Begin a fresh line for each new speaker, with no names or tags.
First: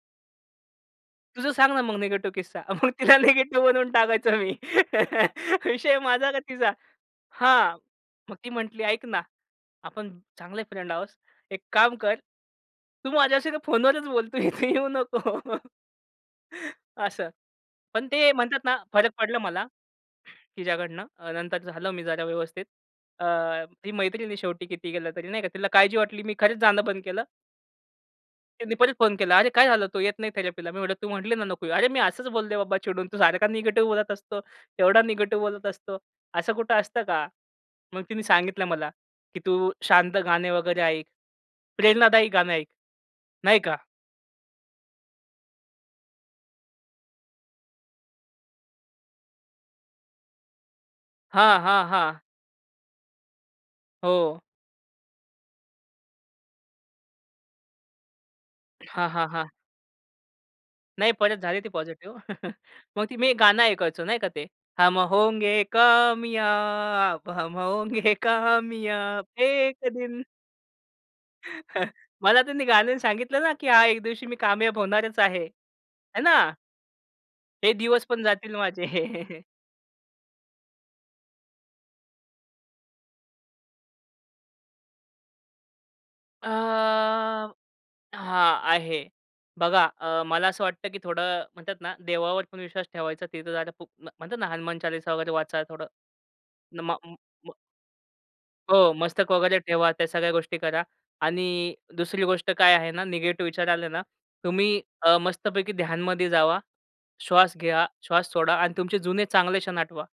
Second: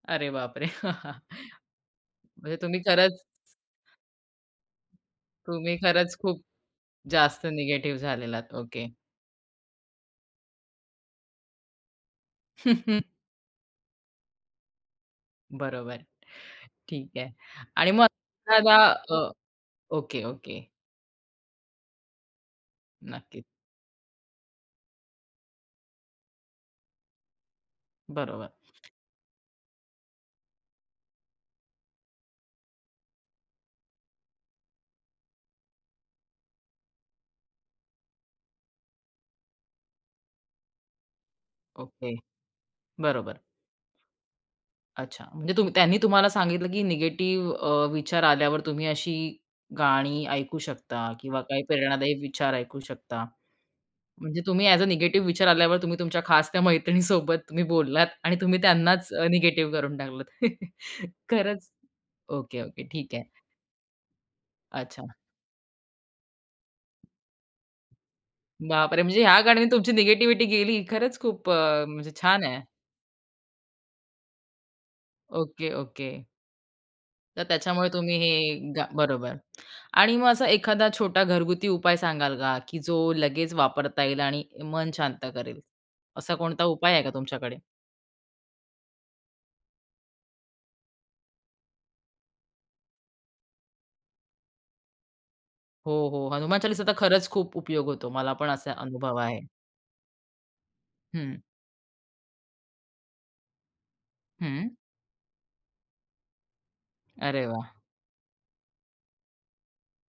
अरे बापरे!
"तुझं सांग ना, मग निगेटिव्ह
म्हणजे
किस्सा."
तुम्ही
मग तिला
खरंच
निगेटिव्ह बनवून टाकायचो मी.
तुम्ही
विषय
खरंच
माझा का
खूप
तिचा.
जास्त
हां,
निगेटिव्ह
मग ती
झालेलात.
म्हटली
ओके.
"ऐक ना, आपण चांगले फ्रेंड आहोत. एक काम कर, तू माझ्याशी ना, फोनवरच बोल, इथे येऊ नको."
बरोबर, ठीक
असं.
आहे आणि मग
पण ते म्हणतात ना,
[unintelligible]
फरक
अ,
पडलं मला
ओके ओके.
तिच्याकडनं अ, नंतर झालो मी जरा व्यवस्थित. अ,
नक्कीच.
ती मैत्रिण आहे शेवटी किती केलं तरी नाही का, तिला काळजी वाटली. मी खरंच जाणं बंद केलं.
बरोबर.
तिने परत फोन केला. "अरे, काय झालं, तू येत नाही थेरपीला" मी म्हणलं "तू म्हटली ना, नको येऊ." "अरे, मी असंच बोलले बाबा चिडून, तू सारखा निगेटिव्ह बोलत असतो. तेवढा निगेटिव्ह बोलत असतो. असं कुठं असतं का?" मग तिनी सांगितलं मला, की "तू शांत गाणे वगैरे ऐक.
ओके,
प्रेरणादायी गाणं ऐक"
बरोबर.
नाही का.
अच्छा, म्हणजे तुम त्यांनी तुम्हाला सांगितलं, की निगेटिव्ह अ, विचार आल्यावर तुम्ही अशी गाणी ऐकू शकता किंवा
हां,
काही
हां,
प्रेरणादायी
हां.
विचार ऐकू शकता. म्हणजे
हो.
तुम्ही अ‍ॅज अ निगेटिव्ह विचार आल्यावर तुम्ही तुमच्या खास त्या मैत्रिणीसोबत तुम्ही बोललात आणि तुम्ही त्यांनाच
हां,
अ,
हां, हां.
निगेटिव्ह करून टाकलत.
नाही. परत झाली
खरंच,
ती पॉझिटिव्ह
ओके, ओके.
मग
ठीक
ती
आहे.
मी एक गाणं ऐकायचो नाही का ते हम
अच्छा.
होंगे कामयाब, हम होंगे
बापरे! म्हणजे
कामयाब
ह्या गाण्यानी
एक
तुमची
दिन.
निगेटिव्हिटी गेली. खरंच, खूप अ, म्हणजे
मला
छान आहे.
त्यांनी गाण्याने सांगितलं ना, की हां, एक दिवशी मी कामयाब होणारच आहे.
Okay, okay.
है ना.
तर
हे
त्याच्यामुळे
दिवस
तुम्ही
पण जातील
हे
माझे
गा बरोबर आणि मग असा एखादा छोटा घरगुती उपाय सांगाल का, की जो लगेच वापरता येईल आणि मन शांत करेल, असा
अ,
कोणता उपाय आहे का तुमच्याकडे?
हां, आहे. बघा अ, मला असं वाटत, की थोडं म्हणतात ना, देवावर पण विश्वास ठेवायचा. तिथं जाणं खूप म्हणतात ना, हनुमान चालीसा वगैरे वाचा थोडं.
हो, हो. हनुमान चालीसा तर
नमा
खरंच
[unintelligible]
खूप उपयोग होतो. मला पण असा
हो,
अनुभव
मस्तक
आहे.
वगैरे ठेवा, त्या सगळ्या गोष्टी करा
हं.
आणि दुसरी गोष्ट काय आहे ना, निगेटिव्ह विचार आले ना,
हं.
तुम्ही अ, मस्तपैकी ध्यानमध्ये जावा.
अरे
श्वास
वाह!
घ्या, श्वास सोडा अन् तुमचे जुने चांगले क्षण आठवा.